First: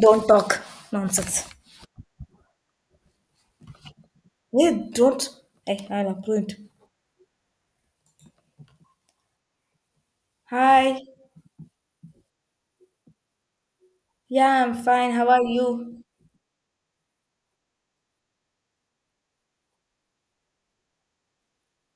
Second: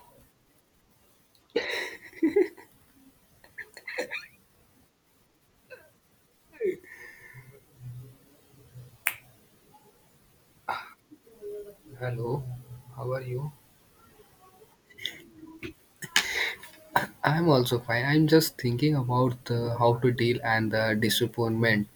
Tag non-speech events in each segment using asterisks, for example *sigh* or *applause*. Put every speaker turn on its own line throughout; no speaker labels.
Don't talk nonsense. Hey, don't. Hey, I'm approved. Hi.
Hello, how are you?
Yeah, I'm fine. How are you?
I'm also fine. I'm just thinking about how to deal and the disappointment.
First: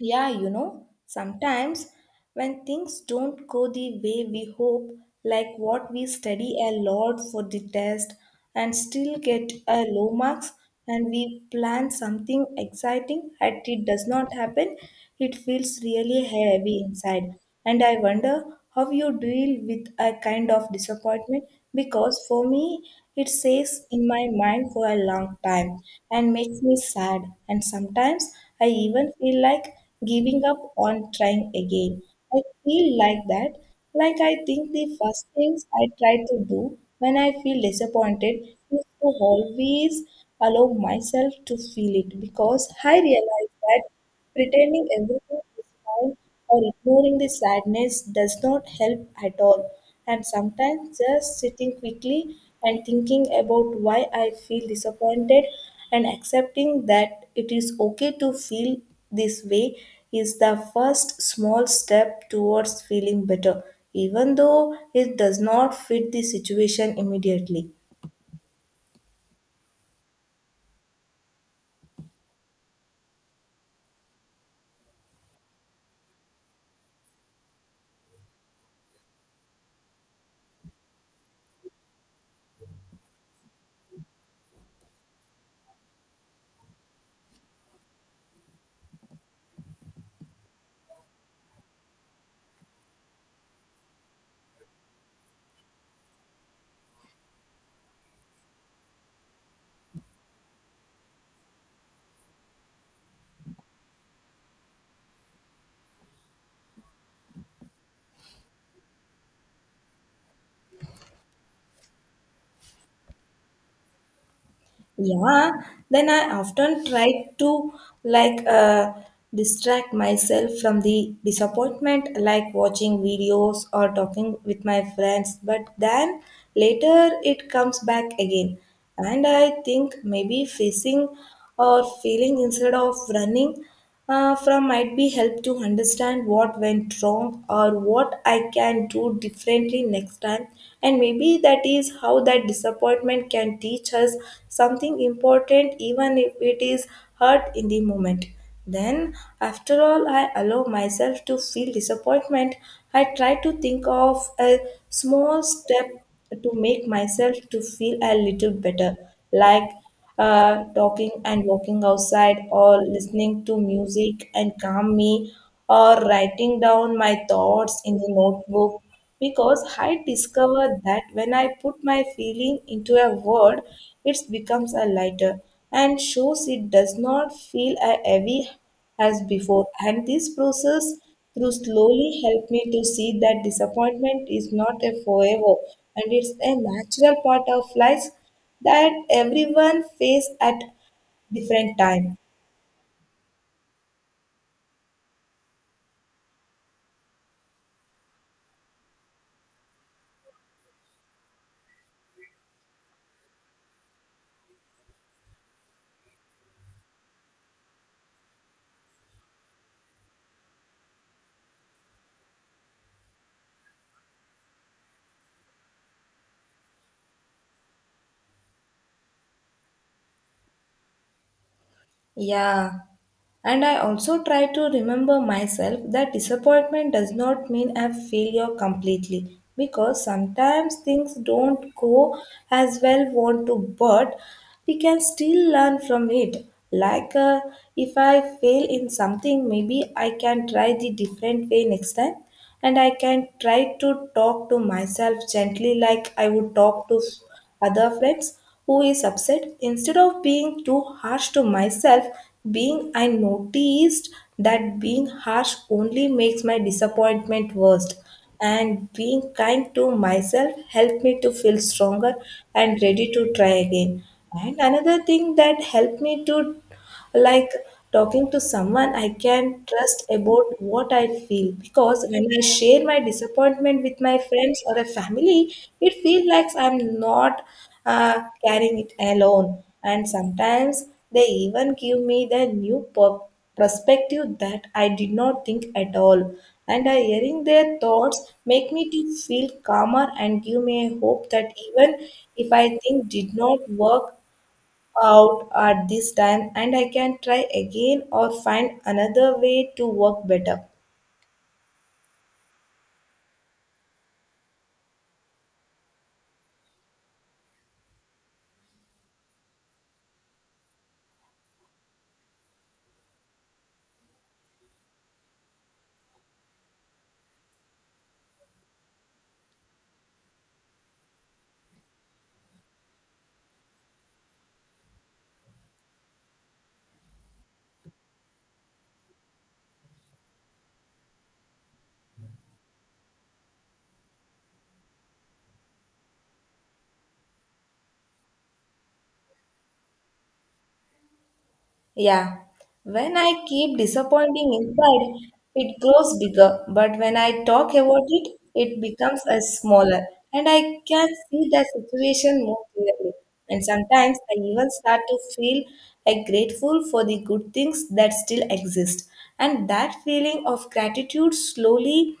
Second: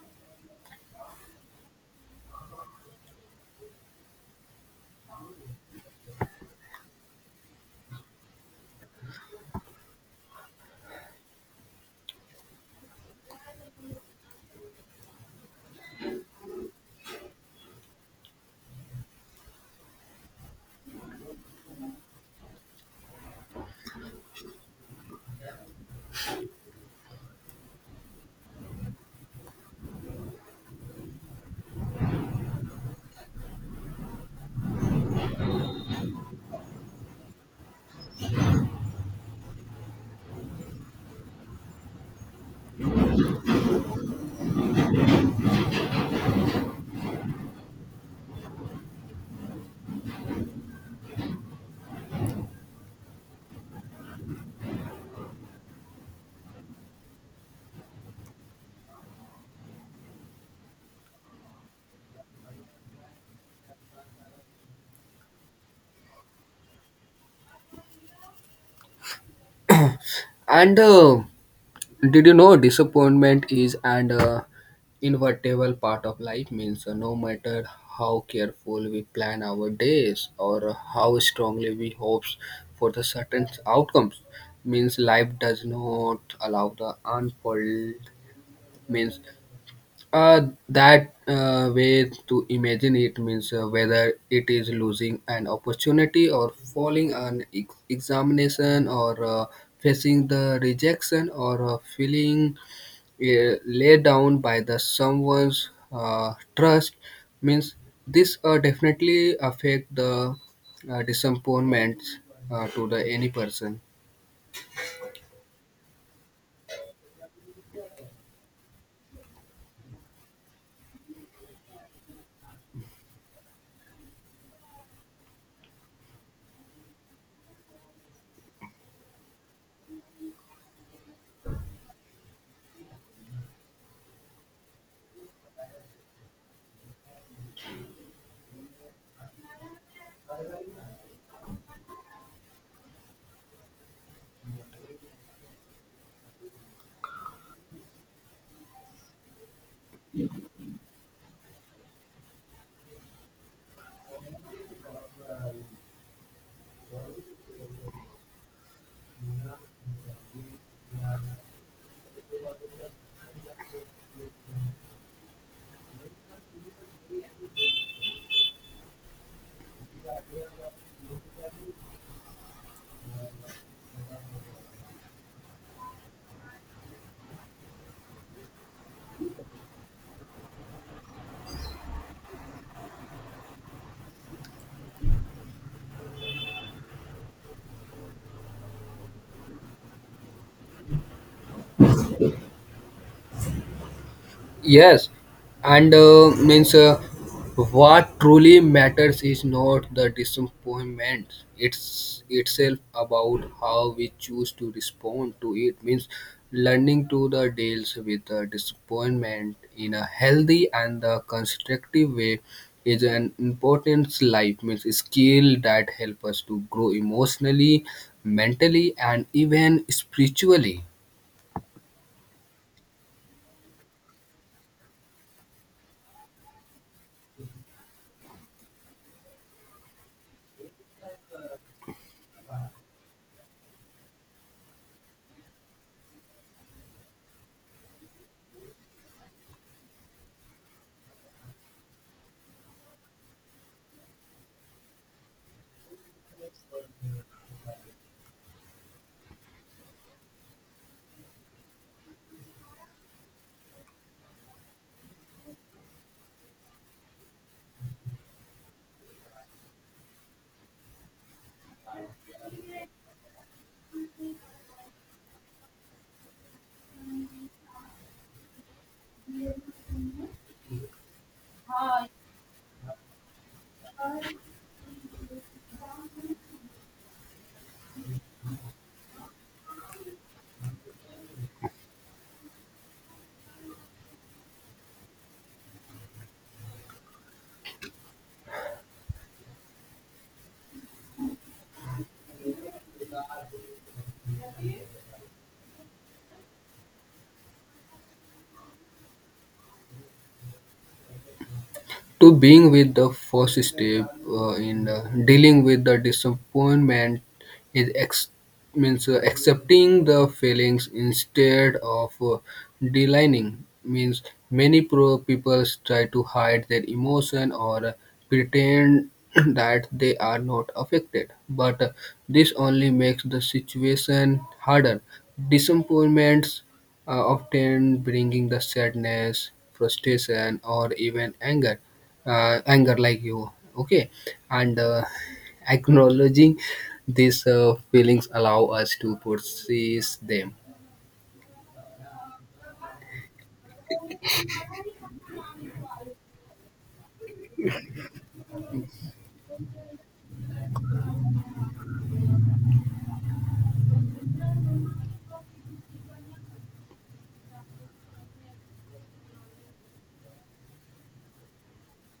Yeah, you know, sometimes when things don't go the way we hope, like what we study a lot for the test and still get a low marks, and we plan something exciting and it does not happen. It feels really heavy inside, and I wonder how you deal with a kind of disappointment, because for me, it stays in my mind for a long time and makes me sad. And sometimes I even feel like giving up on trying again. I feel like that. Like, I think the first things I try to do when I feel disappointed is to always allow myself to feel it, because I realize that pretending everything is fine or ignoring the sadness does not help at all. And sometimes just sitting quickly and thinking about why I feel disappointed and accepting that it is okay to feel this way is the first small step towards feeling better, even though it does not fit the situation immediately.
And did you know disappointment is an inevitable part of life? Means no matter how careful we plan our days or how strongly we hope for the certain outcomes, means life does not allow the unfold. Means that way to imagine it means whether it is losing an opportunity or falling an examination or facing the rejection or feeling laid down by the someone's trust means this definitely affect the disappointments to the any person.
Yeah, then I often try to, like, distract myself from the disappointment, like watching videos or talking with my friends. But then later it comes back again, and I think maybe facing or feeling instead of running from might be help to understand what went wrong or what I can do differently next time. And maybe that is how that disappointment can teach us something important, even if it is hurt in the moment. Then, after all, I allow myself to feel disappointment. I try to think of a small step to make myself to feel a little better, like talking and walking outside, or listening to music and calm me, or writing down my thoughts in the notebook. Because I discovered that when I put my feeling into a word, it becomes a lighter, and shows it does not feel as heavy as before. And this process through slowly helped me to see that disappointment is not a forever, and it's a natural part of life that everyone face at different time.
Yes, and means what truly matters is not the disappointment. It's itself about how we choose to respond to it. Means learning to the deals with the disappointment in a healthy and the constructive way is an important life means skill that help us to grow emotionally, mentally, and even spiritually.
Yeah. And I also try to remember myself that disappointment does not mean a failure completely, because sometimes things don't go as well want to, but we can still learn from it. Like, if I fail in something, maybe I can try the different way next time. And I can try to talk to myself gently, like I would talk to other friends who is upset, instead of being too harsh to myself, being I noticed that being harsh only makes my disappointment worse, and being kind to myself helped me to feel stronger and ready to try again. And another thing that helped me to, like, talking to someone I can trust about what I feel. Because when I share my disappointment with my friends or a family, it feels like I'm not carrying it alone. And sometimes they even give me the new perspective that I did not think at all. And I hearing their thoughts make me to feel calmer and give me a hope that even if I think did not work out at this time, and I can try again or find another way to work better.
To being with the first step in dealing with the disappointment is ex- means accepting the feelings instead of denying means many pro people try to hide their emotion or pretend *clears throat* that they are not affected but this only makes the situation harder. Disappointments often bringing the sadness frustration or even anger, anger like you okay. And *laughs* acknowledging these feelings allow us to process them.
Yeah, when I keep disappointing inside, it grows bigger, but when I talk about it, it becomes a smaller, and I can see the situation more clearly. And sometimes I even start to feel like grateful for the good things that still exist. And that feeling of gratitude slowly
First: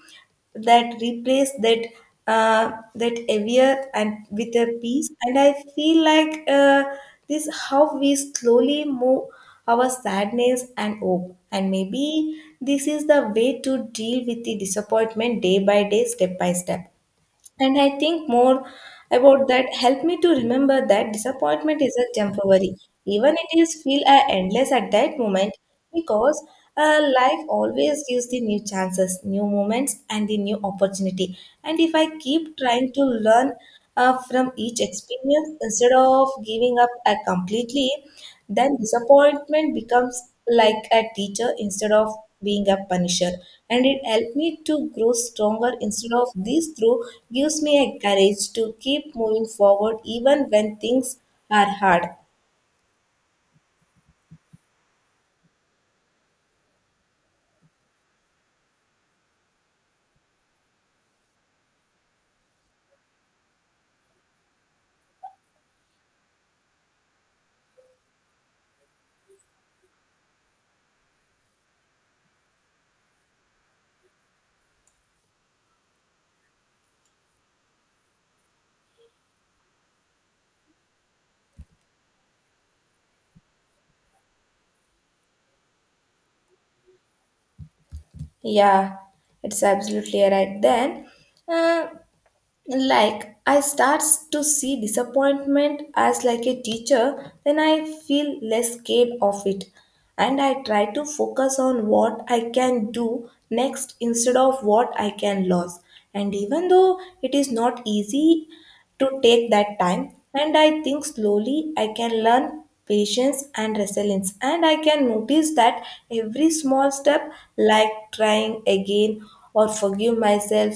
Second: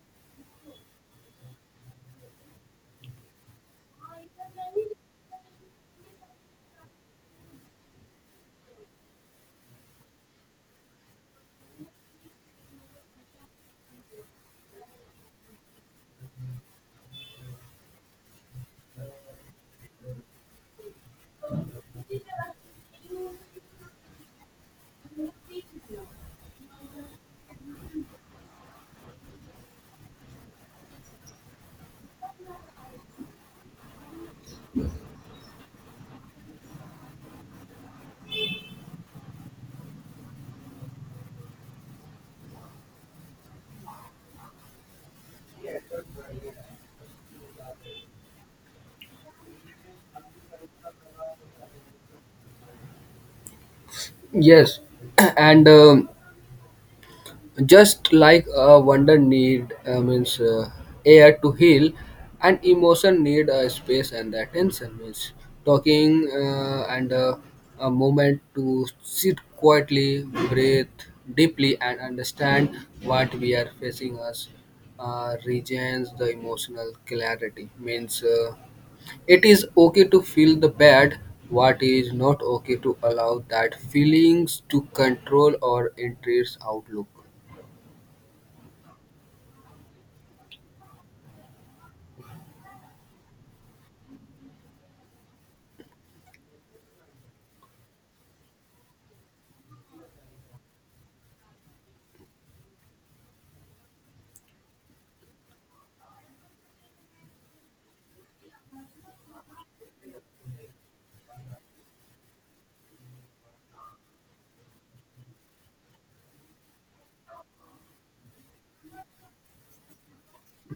that replace that heavier and with a peace. And I feel like, this how we slowly move our sadness and hope. And maybe this is the way to deal with the disappointment, day by day, step by step. And I think more about that helped me to remember that disappointment isn't temporary. Even it is feel endless at that moment, because life always gives the new chances, new moments, and the new opportunity. And if I keep trying to learn from each experience, instead of giving up completely, then disappointment becomes like a teacher instead of being a punisher, and it helped me to grow stronger instead of this through gives me a courage to keep moving forward even when things are hard.
Yes. *clears throat* And just like a wonder need means air to heal and emotion need a space and attention means talking and a moment to sit quietly, breathe deeply and understand what we are facing us regains the emotional clarity means it is okay to feel the bad. What is not okay to allow that feelings to control or interest outlook.
Yeah, it's absolutely right. Then, uh, like, I start to see disappointment as like a teacher, then I feel less scared of it, and I try to focus on what I can do next instead of what I can lose. And even though it is not easy to take that time, and I think slowly I can learn patience and resilience, and I can notice that every small step, like trying again or forgive myself,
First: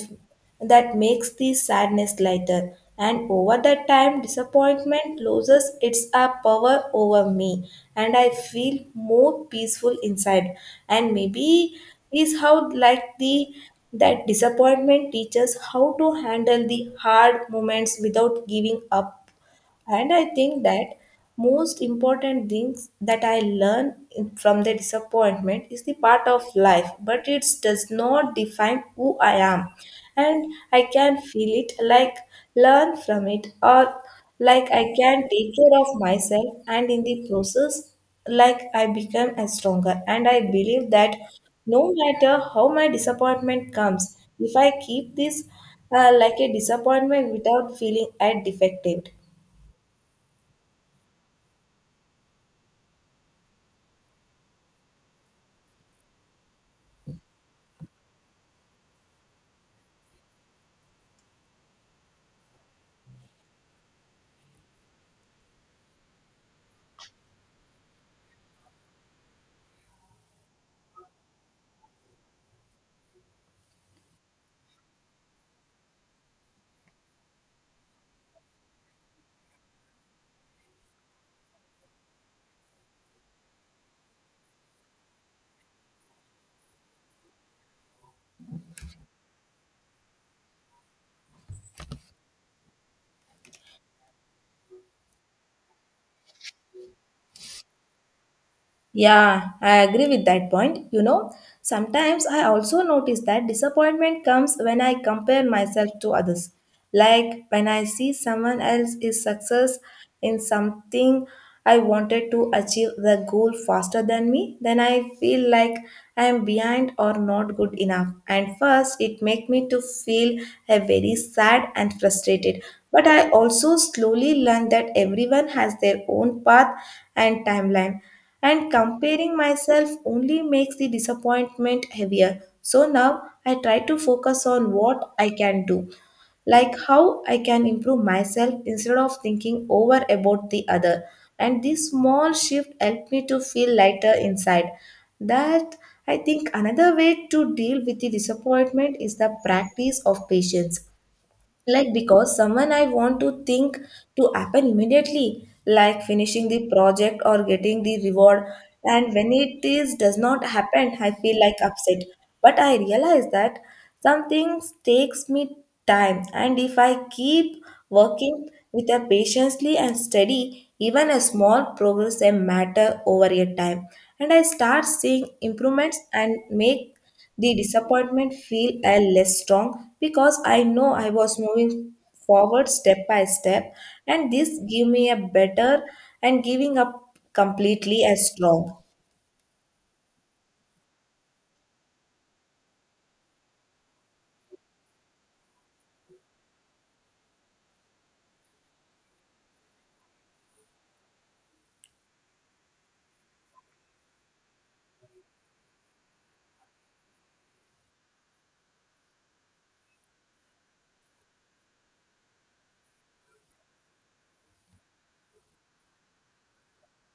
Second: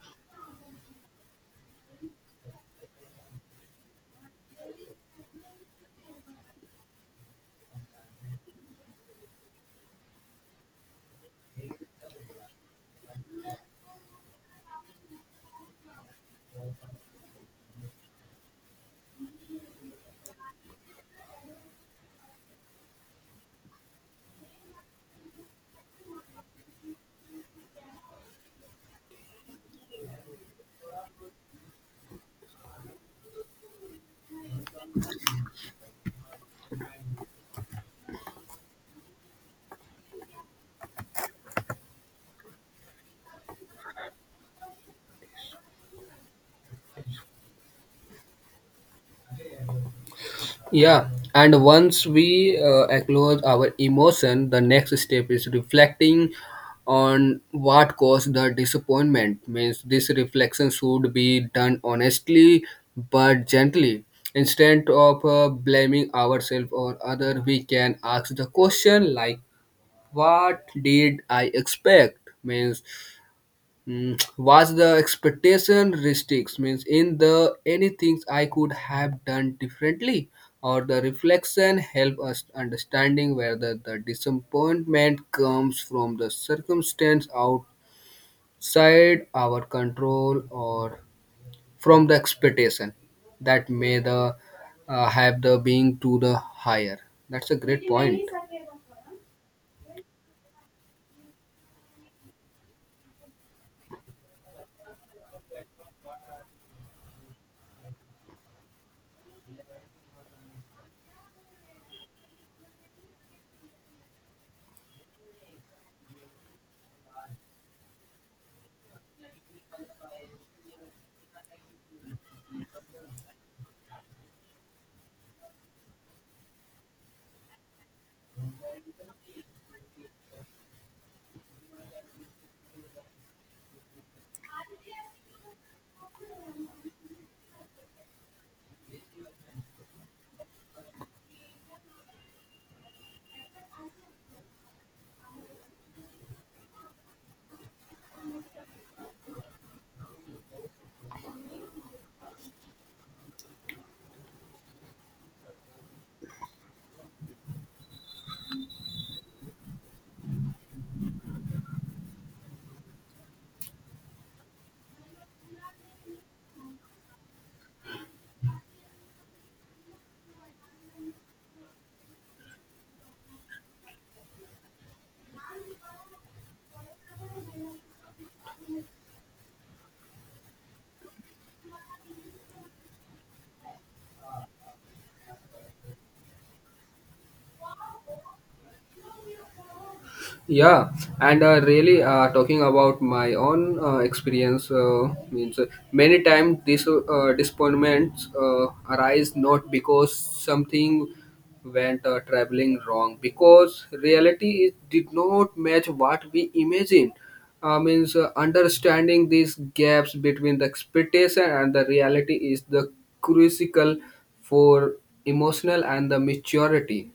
that makes the sadness lighter. And over the time, disappointment loses its power over me, and I feel more peaceful inside. And maybe is how, like the, that disappointment teaches how to handle the hard moments without giving up. And I think that most important things that I learn from the disappointment is the part of life, but it does not define who I am. And I can feel it, like learn from it, or like I can take care of myself, and in the process, like I become a stronger. And I believe that no matter how my disappointment comes, if I keep this, like a disappointment without feeling a defective.
Yeah, and once we acknowledge our emotion, the next step is reflecting on what caused the disappointment. Means this reflection should be done honestly but gently. Instead of blaming ourselves or other, we can ask the question like, "What did I expect?" Means mm, was the expectation restricts means in the any things I could have done differently or the reflection help us understanding whether the disappointment comes from the circumstance outside our control or from the expectation that may the have the being to the higher. That's a great point.
Yeah, I agree with that point. You know, sometimes I also notice that disappointment comes when I compare myself to others. Like when I see someone else is success in something I wanted to achieve the goal faster than me, then I feel like I am behind or not good enough. And first it make me to feel a very sad and frustrated. But I also slowly learn that everyone has their own path and timeline, and comparing myself only makes the disappointment heavier. So now I try to focus on what I can do, like how I can improve myself instead of thinking over about the other. And this small shift helped me to feel lighter inside. That, I think, another way to deal with the disappointment is the practice of patience, like, because someone I want to think to happen immediately, like finishing the project or getting the reward, and when it is does not happen, I feel like upset. But I realize that some things takes me time, and if I keep working with a patiently and steady, even a small progress a matter over a time, and I start seeing improvements and make the disappointment feel a less strong, because I know I was moving forward step by step. And this give me a better and giving up completely as strong.
Yeah, and really talking about my own experience means many times these disappointments arise not because something went traveling wrong, because reality is, did not match what we imagined. Means Understanding these gaps between the expectation and the reality is the crucial for emotional and the maturity.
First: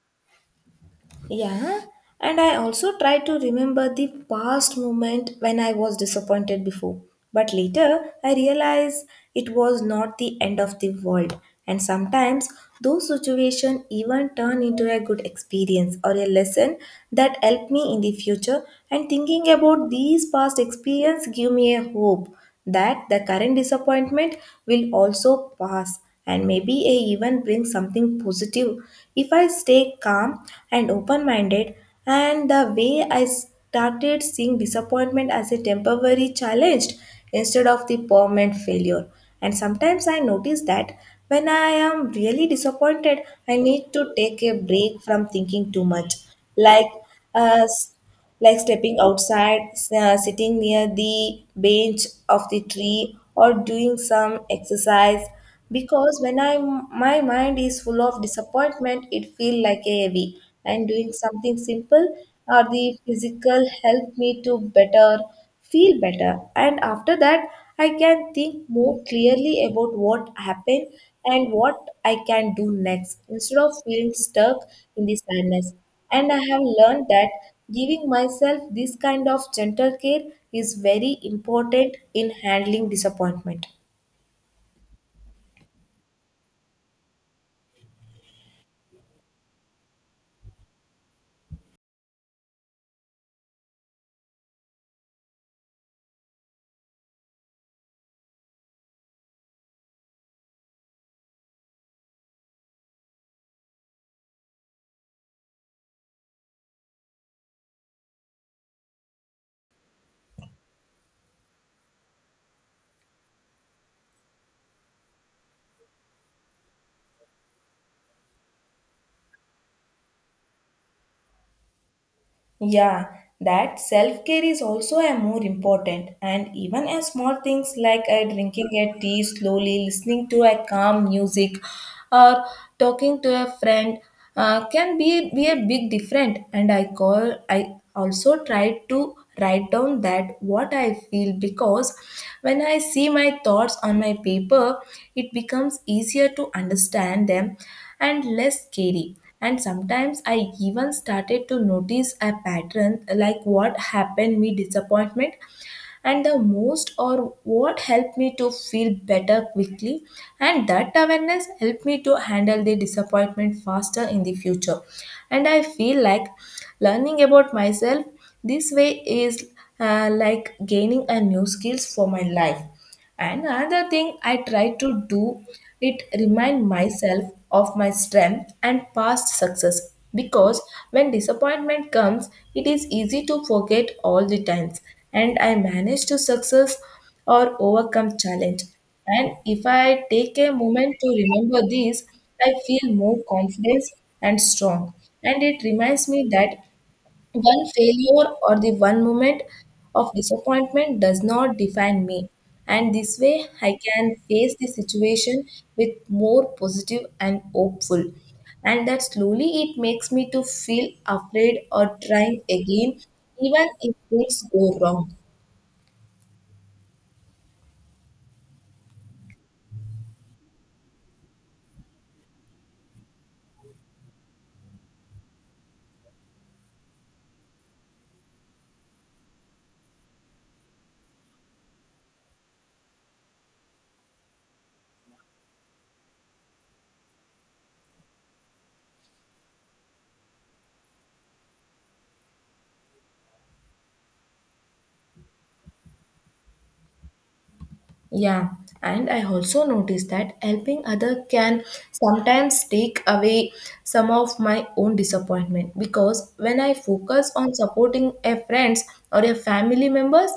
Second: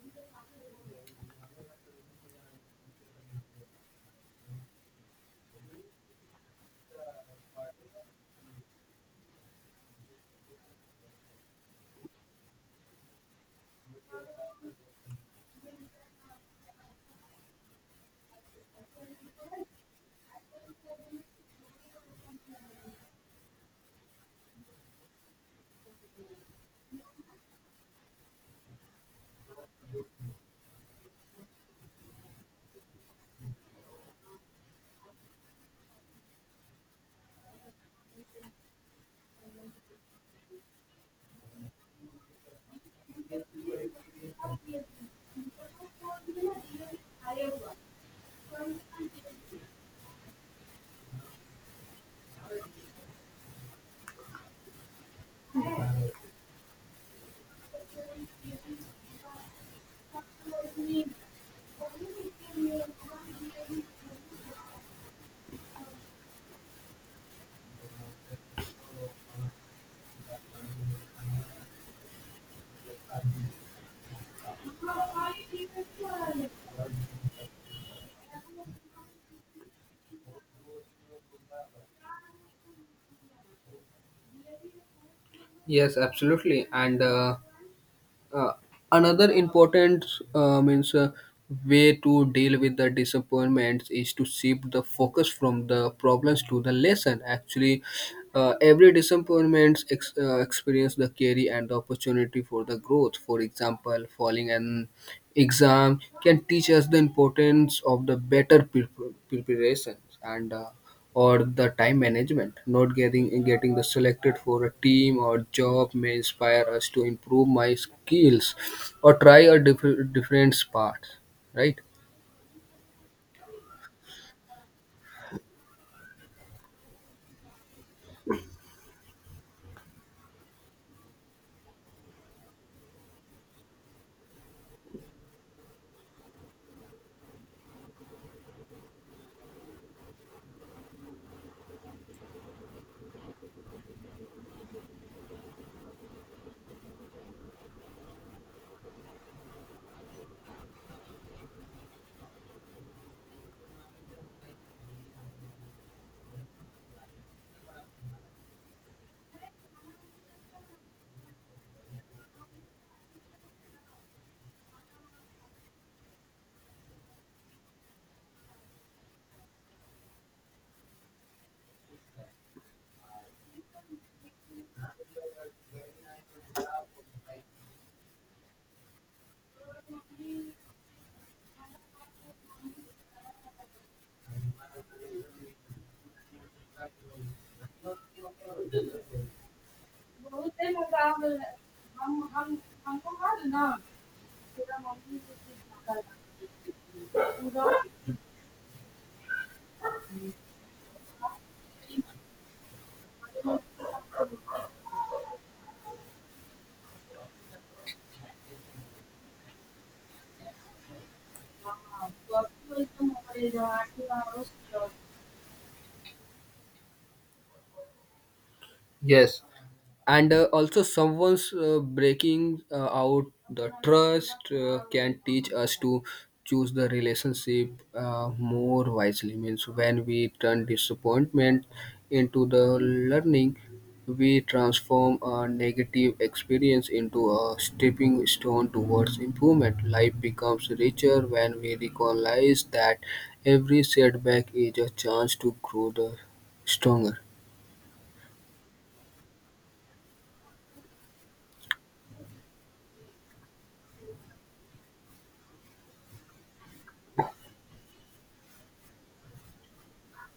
Yeah, and I also try to remember the past moment when I was disappointed before. But later, I realize it was not the end of the world. And sometimes those situations even turn into a good experience or a lesson that help me in the future. And thinking about these past experience give me a hope that the current disappointment will also pass, and maybe I even bring something positive if I stay calm and open minded. And the way I started seeing disappointment as a temporary challenge instead of the permanent failure. And sometimes I notice that when I am really disappointed, I need to take a break from thinking too much. Like, uh, like stepping outside, sitting near the bench of the tree, or doing some exercise. Because when I my mind is full of disappointment, it feels like a heavy. And doing something simple or the physical help me to better feel better. And after that, I can think more clearly about what happened and what I can do next instead of feeling stuck in the sadness. And I have learned that giving myself this kind of gentle care is very important in handling disappointment.
Yes, absolutely, and. Uh, Another important means way to deal with the disappointments is to shift the focus from the problems to the lesson. Actually, every disappointment experience the carry and the opportunity for the growth. For example, falling an exam can teach us the importance of the better preparation and. Or the time management. Not getting the selected for a team or job may inspire us to improve my skills or try a different path, right?
Yeah, that self care is also a more important, and even a small things like a drinking a tea slowly, listening to a calm music, or talking to a friend can be a big different. And I also try to write down that what I feel because when I see my thoughts on my paper, it becomes easier to understand them and less scary. And sometimes I even started to notice a pattern, like what happened me disappointment and the most, or what helped me to feel better quickly. And that awareness helped me to handle the disappointment faster in the future. And I feel like learning about myself this way is like gaining a new skills for my life. And another thing I try to do, it remind myself of my strength and past success, because when disappointment comes it is easy to forget all the times and I manage to success or overcome challenge. And if I take a moment to remember this, I feel more confidence and strong, and it reminds me that one failure or the one moment of disappointment does not define me. And this way, I can face the situation with more positive and hopeful. And that slowly it makes me to feel afraid or trying again, even if things go wrong.
Yes, and also someone's breaking out the trust can teach us to choose the relationship more wisely. Means when we turn disappointment into the learning, we transform a negative experience into a stepping stone towards improvement. Life becomes richer when we recognize that every setback is a chance to grow the stronger.
Yeah, and I also noticed that helping other can sometimes take away some of my own disappointment, because when I focus on supporting a friends or a family members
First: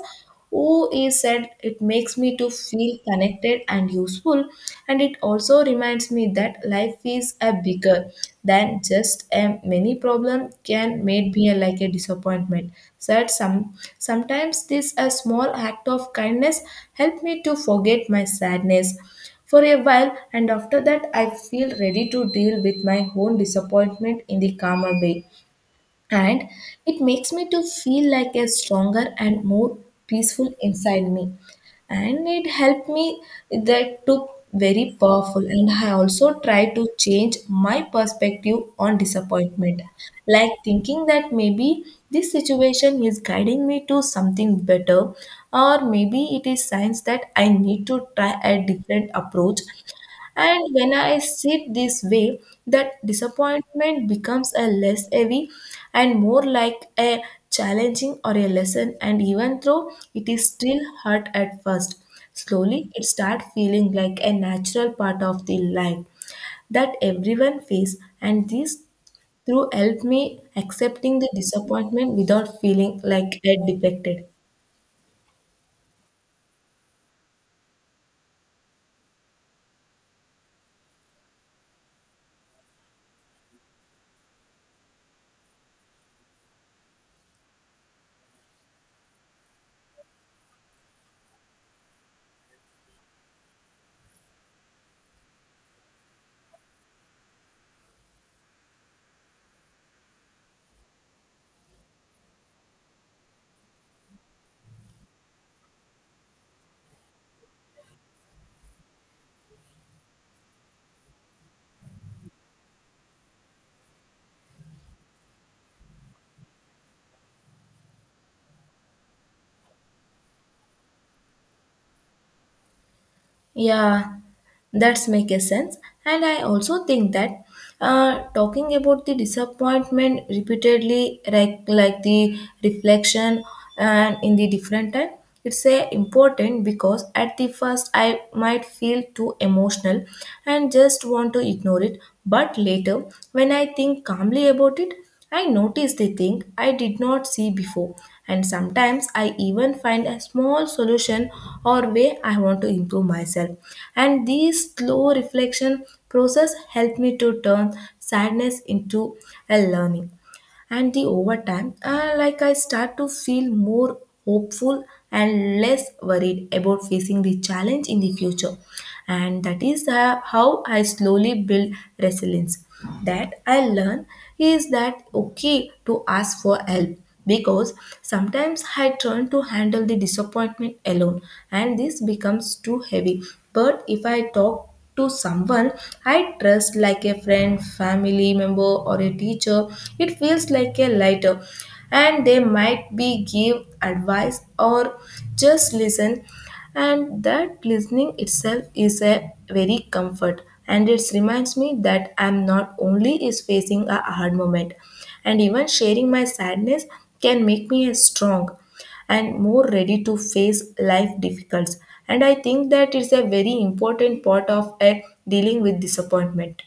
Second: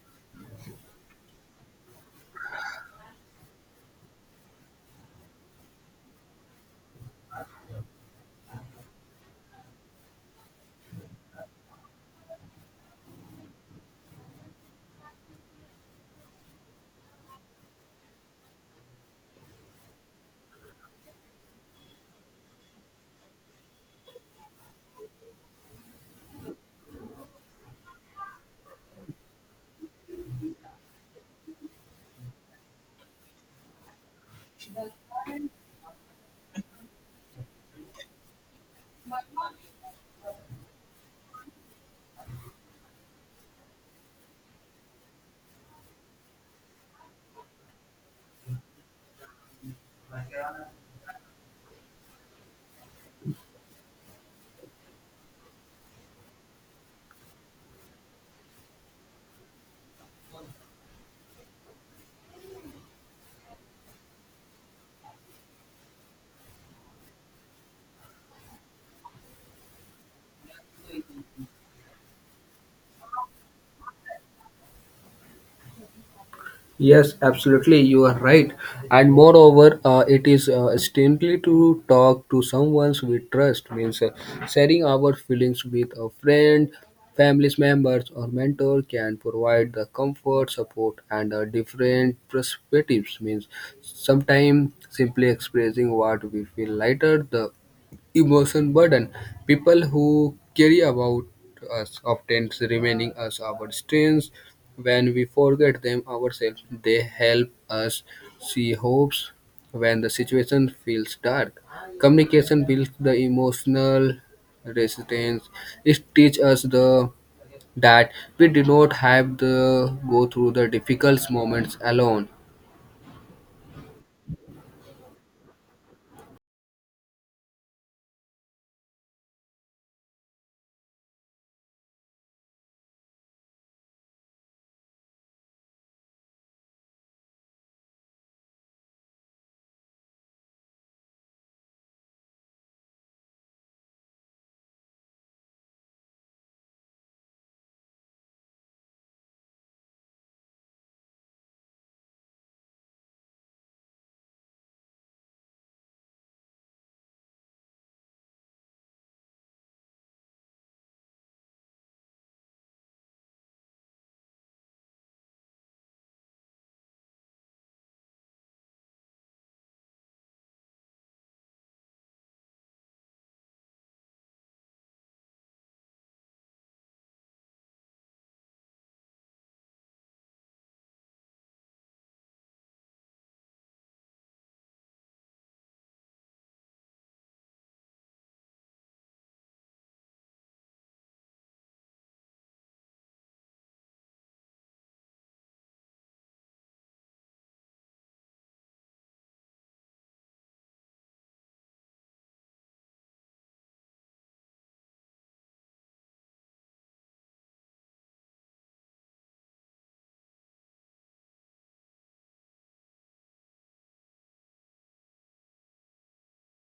who is said, it makes me to feel connected and useful. And it also reminds me that that life is a bigger than just a many problem can make me a, like a disappointment. So sometimes this a small act of kindness help me to forget my sadness for a while, and after that I feel ready to deal with my own disappointment in the calmer way. And it makes me to feel like a stronger and more peaceful inside me, and it helped me that took very powerful. And I also try to change my perspective on disappointment, like thinking that maybe this situation is guiding me to something better, or maybe it is signs that I need to try a different approach. And when I sit this way, that disappointment becomes a less heavy and more like a challenging or a lesson. And even though it is still hurt at first, slowly it starts feeling like a natural part of the life that everyone face. And this through help me accepting the disappointment without feeling like a defected.
Yes, absolutely, you are right. And moreover, it is strangely to talk to someone we trust, means sharing our feelings with a friend, family members, or mentor can provide the comfort, support, and different perspectives. Means sometimes simply expressing what we feel lighter the emotion burden. People who care about us often reminding us our strengths when we forget them ourselves. They help us see hopes when the situation feels dark. Communication builds the emotional resistance. It teaches us the that we do not have to go through the difficult moments alone.
Yeah, that's make a sense. And I also think that talking about the disappointment repeatedly, like, the reflection and in the different time, it's a important, because at the first I might feel too emotional and just want to ignore it. But later, when I think calmly about it, I notice the thing I did not see before, and sometimes I even find a small solution or way I want to improve myself. And these slow reflection process help me to turn sadness into a learning. And the over time, like I start to feel more hopeful and less worried about facing the challenge in the future. And that is how I slowly build resilience, that I learn is that okay to ask for help, because sometimes I turn to handle the disappointment alone and this becomes too heavy. But if I talk to someone I trust, like a friend, family member, or a teacher, it feels like a lighter. And they might be give advice or just listen, and that listening itself is a very comfort. And it reminds me that I'm not only is facing a hard moment, and even sharing my sadness can make me a strong and more ready to face life difficulties. And I think that is a very important part of a dealing with disappointment.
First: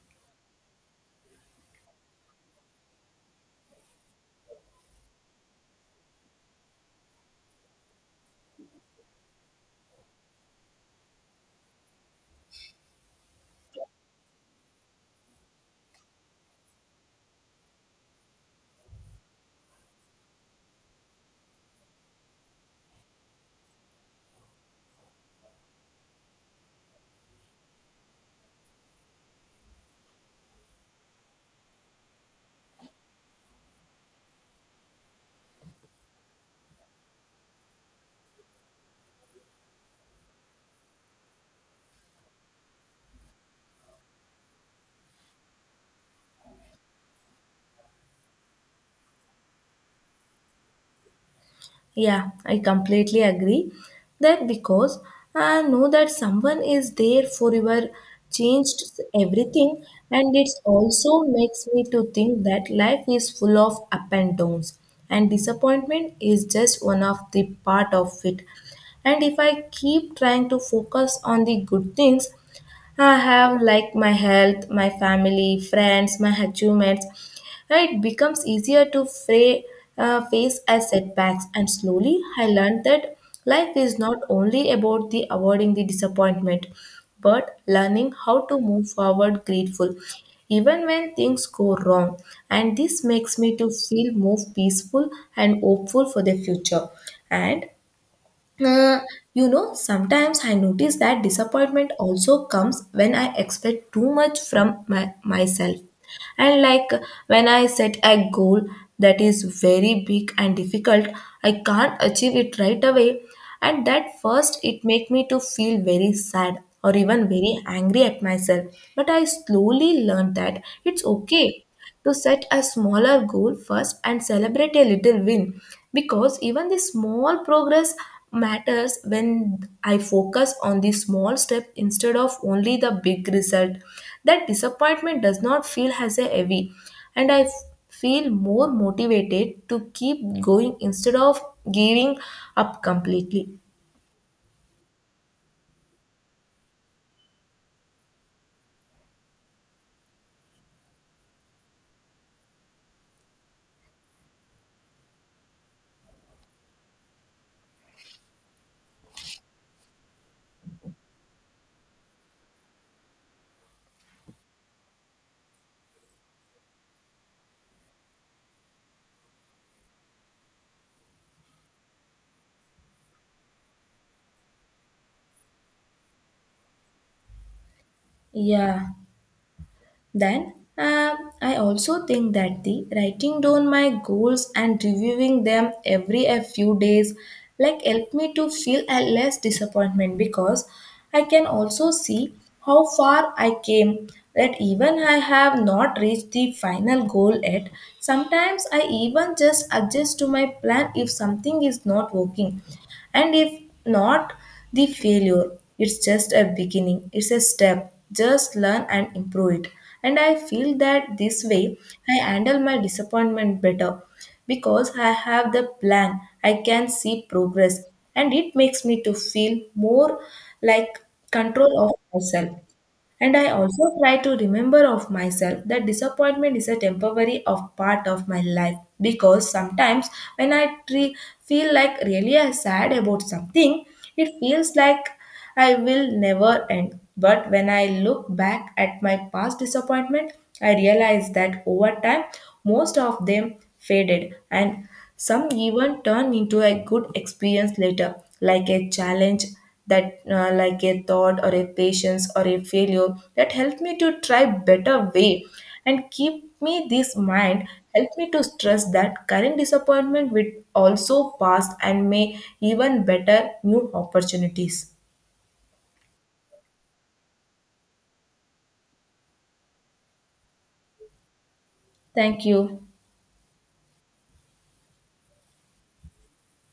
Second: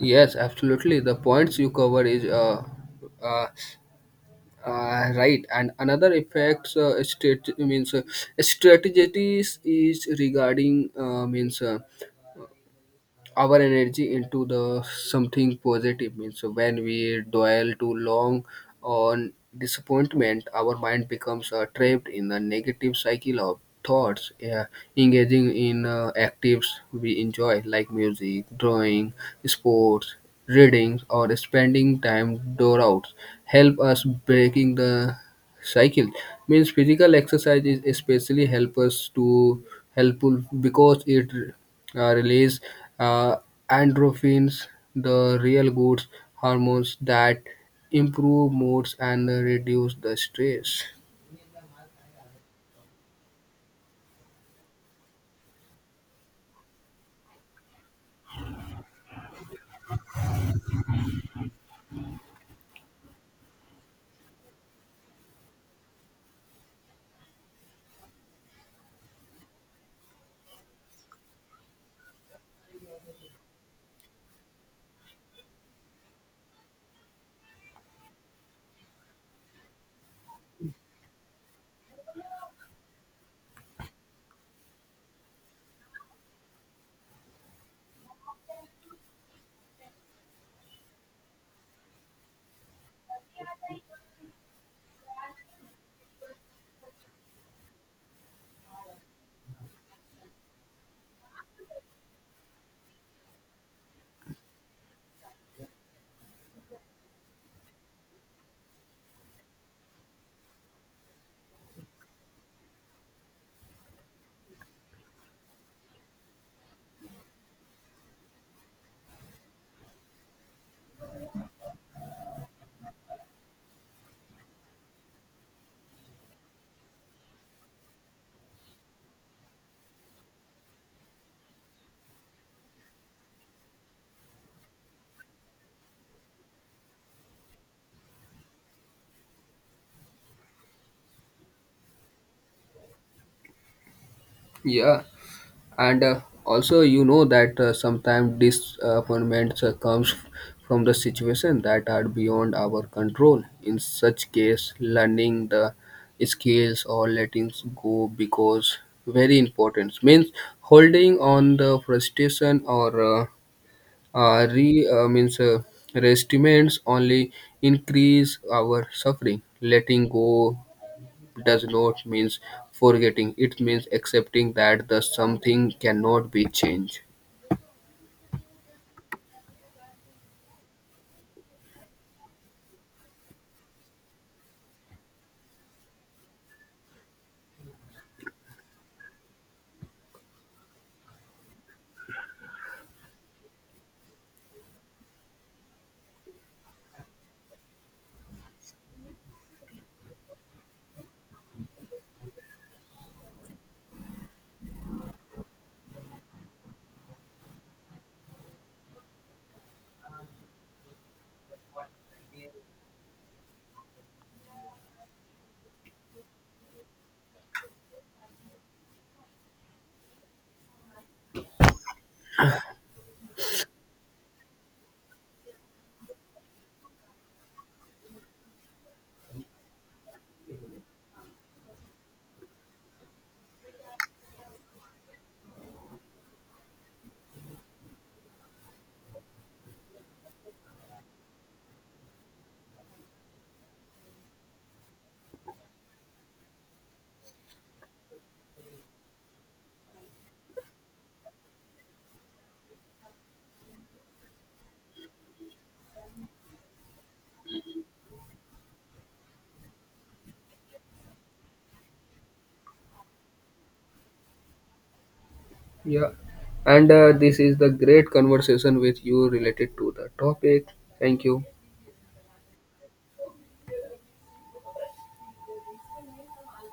Yes, absolutely. The points you cover is uh, right, and another effects state means strategies is regarding means our energy into the something positive means when we dwell too long on disappointment, our mind becomes trapped in a negative cycle of thoughts. Yeah, engaging in actives we enjoy like music, drawing, sports, reading, or spending time door out help us breaking the cycle means physical exercise is especially help us to helpful because it release uh, endorphins, the real good hormones that improve moods and reduce the stress.
Yeah, I completely agree. That because I know that someone is there for your changed everything. And it also makes me to think that life is full of up and downs, and disappointment is just one of the part of it. And if I keep trying to focus on the good things I have, like my health, my family, friends, my achievements. And it becomes easier to fray, face as setbacks, and slowly I learned that life is not only about the avoiding the disappointment, but learning how to move forward grateful, even when things go wrong. And this makes me to feel more peaceful and hopeful for the future. And uh, you know, sometimes I notice that disappointment also comes when I expect too much from myself. And like when I set a goal that is very big and difficult, I can't achieve it right away. And that first it make me to feel very sad or even very angry at myself. But I slowly learned that it's okay to set a smaller goal first and celebrate a little win, because even the small progress matters. When I focus on the small step instead of only the big result, that disappointment does not feel as a heavy, and feel more motivated to keep going instead of giving up completely.
Yeah, and also you know that sometimes disappointments comes from the situation that are beyond our control. In such case learning the skills or letting go because very important means holding on the frustration or re means resentments only increase our suffering. Letting go does not mean forgetting, it means accepting that the something cannot be changed.
Yeah. Then I also think that the writing down my goals and reviewing them every a few days like help me to feel a less disappointment, because I can also see how far I came, that even I have not reached the final goal yet. Sometimes I even just adjust to my plan if something is not working. And if not the failure, it's just a beginning, it's a step. Just learn and improve it. And I feel that this way I handle my disappointment better, because I have the plan, I can see progress, and it makes me to feel more like control of myself. And I also try to remember of myself that disappointment is a temporary of part of my life, because sometimes when feel like really I sad about something, it feels like I will never end. But when I look back at my past disappointment, I realize that over time most of them faded, and some even turn into a good experience later, like a challenge that, like a thought or a patience or a failure that helped me to try better way. And keep me this mind, help me to stress that current disappointment will also pass and may even better new opportunities.
Yeah, and this is the great conversation with you related to the topic. Thank you.
Thank you.